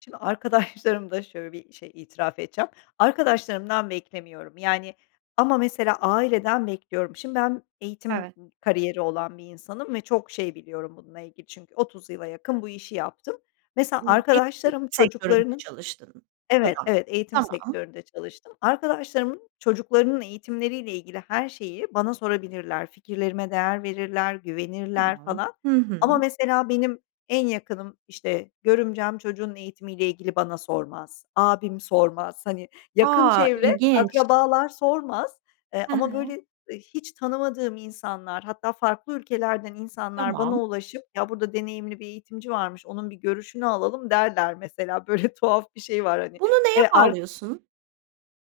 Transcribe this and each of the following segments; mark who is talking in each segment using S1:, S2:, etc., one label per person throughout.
S1: Şimdi, arkadaşlarımda şöyle bir şey itiraf edeceğim. Arkadaşlarımdan beklemiyorum yani, ama mesela aileden bekliyorum. Şimdi, ben eğitim
S2: Evet.
S1: m kariyeri olan bir insanım ve çok şey biliyorum bununla ilgili. Çünkü 30 yıla yakın bu işi yaptım. Mesela,
S2: Imm, eğitim
S1: arkadaşlarım
S2: sektöründe
S1: çocuklarının
S2: çalıştın
S1: Evet,
S2: [unintelligible]
S1: evet, eğitim
S2: tamam.
S1: sektöründe çalıştım. Arkadaşlarımın çocuklarının eğitimleriyle ilgili, her şeyi bana sorabilirler. Fikirlerime değer verirler, güvenirler
S2: Tamam.
S1: falan.
S2: Hı
S1: Ama
S2: hı.
S1: mesela, benim en yakınım, işte görümcem, çocuğunun eğitimiyle ilgili bana sormaz. Abim sormaz. Hani, yakın
S2: A,
S1: çevre
S2: ilginç.
S1: akrabalar sormaz, eee,
S2: He
S1: ama
S2: he.
S1: böyle, eee, hiç tanımadığım insanlar, hatta farklı ülkelerden insanlar bana
S2: Tamam.
S1: ulaşıp "Ya burada deneyimli bir eğitimci varmış, onun bir görüşünü alalım." derler mesela, böyle tuhaf bir şey var hani.
S2: Bunu neye
S1: Eee, ar
S2: bağlıyorsun?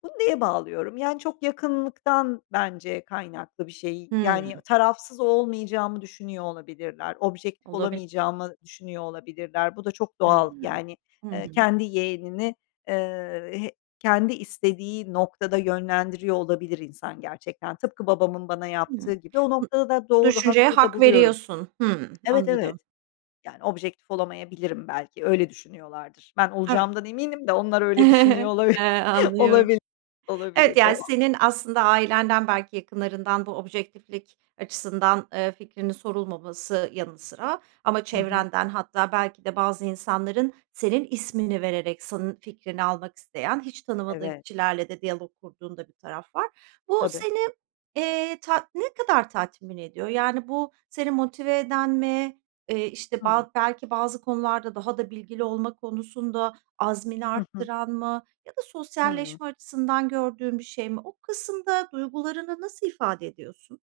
S1: Bunu neye bağlıyorum? Yani, çok yakınlıktan bence kaynaklı bir şey. Yani,
S2: Hımm.
S1: tarafsız olmayacağımı düşünüyor olabilirler. Objektif
S2: Olabilir.
S1: olamayacağımı düşünüyor olabilirler. Bu da çok doğal,
S2: Hımm.
S1: yani,
S2: Hı
S1: eee,
S2: hı.
S1: kendi yeğenini, eee, he kendi istediği noktada yönlendiriyor olabilir insan gerçekten. Tıpkı babamın bana yaptığı
S2: Hımm.
S1: gibi, o
S2: B
S1: noktada da,
S2: bu
S1: doğru
S2: düşünceye
S1: haklı da
S2: hak
S1: buluyorum.
S2: veriyorsun. Hımm.
S1: Evet, evet,
S2: Anladım.
S1: yani objektif olamayabilirim belki, öyle düşünüyorlardır. Ben
S2: Evet.
S1: olacağımdan eminim de, onlar öyle düşünüyor olabil
S2: Eee, anlıyorum.
S1: olabil
S2: Evet,
S1: olabilir
S2: yani
S1: doğal.
S2: senin aslında ailenden, belki yakınlarından bu objektiflik açısından, eee, fikrinin sorulmaması yanı sıra, ama
S1: Hı hı.
S2: çevrenden, hatta belki de bazı insanların, senin ismini vererek, senin fikrini almak isteyen, hiç tanımadığın
S1: Evet.
S2: kişilerle de diyalog kurduğun da bir taraf var. Bu
S1: Tabii.
S2: seni, eee, tat ne kadar tatmin ediyor? Yani bu, seni motive eden mi? Eee, işte,
S1: Hımm.
S2: ba belki bazı konularda daha da bilgili olma konusunda, azmini
S1: Hı hı.
S2: arttıran mı? Ya da,
S1: Hımm.
S2: sosyalleşme açısından gördüğün bir şey mi? O kısımda, duygularını nasıl ifade ediyorsun?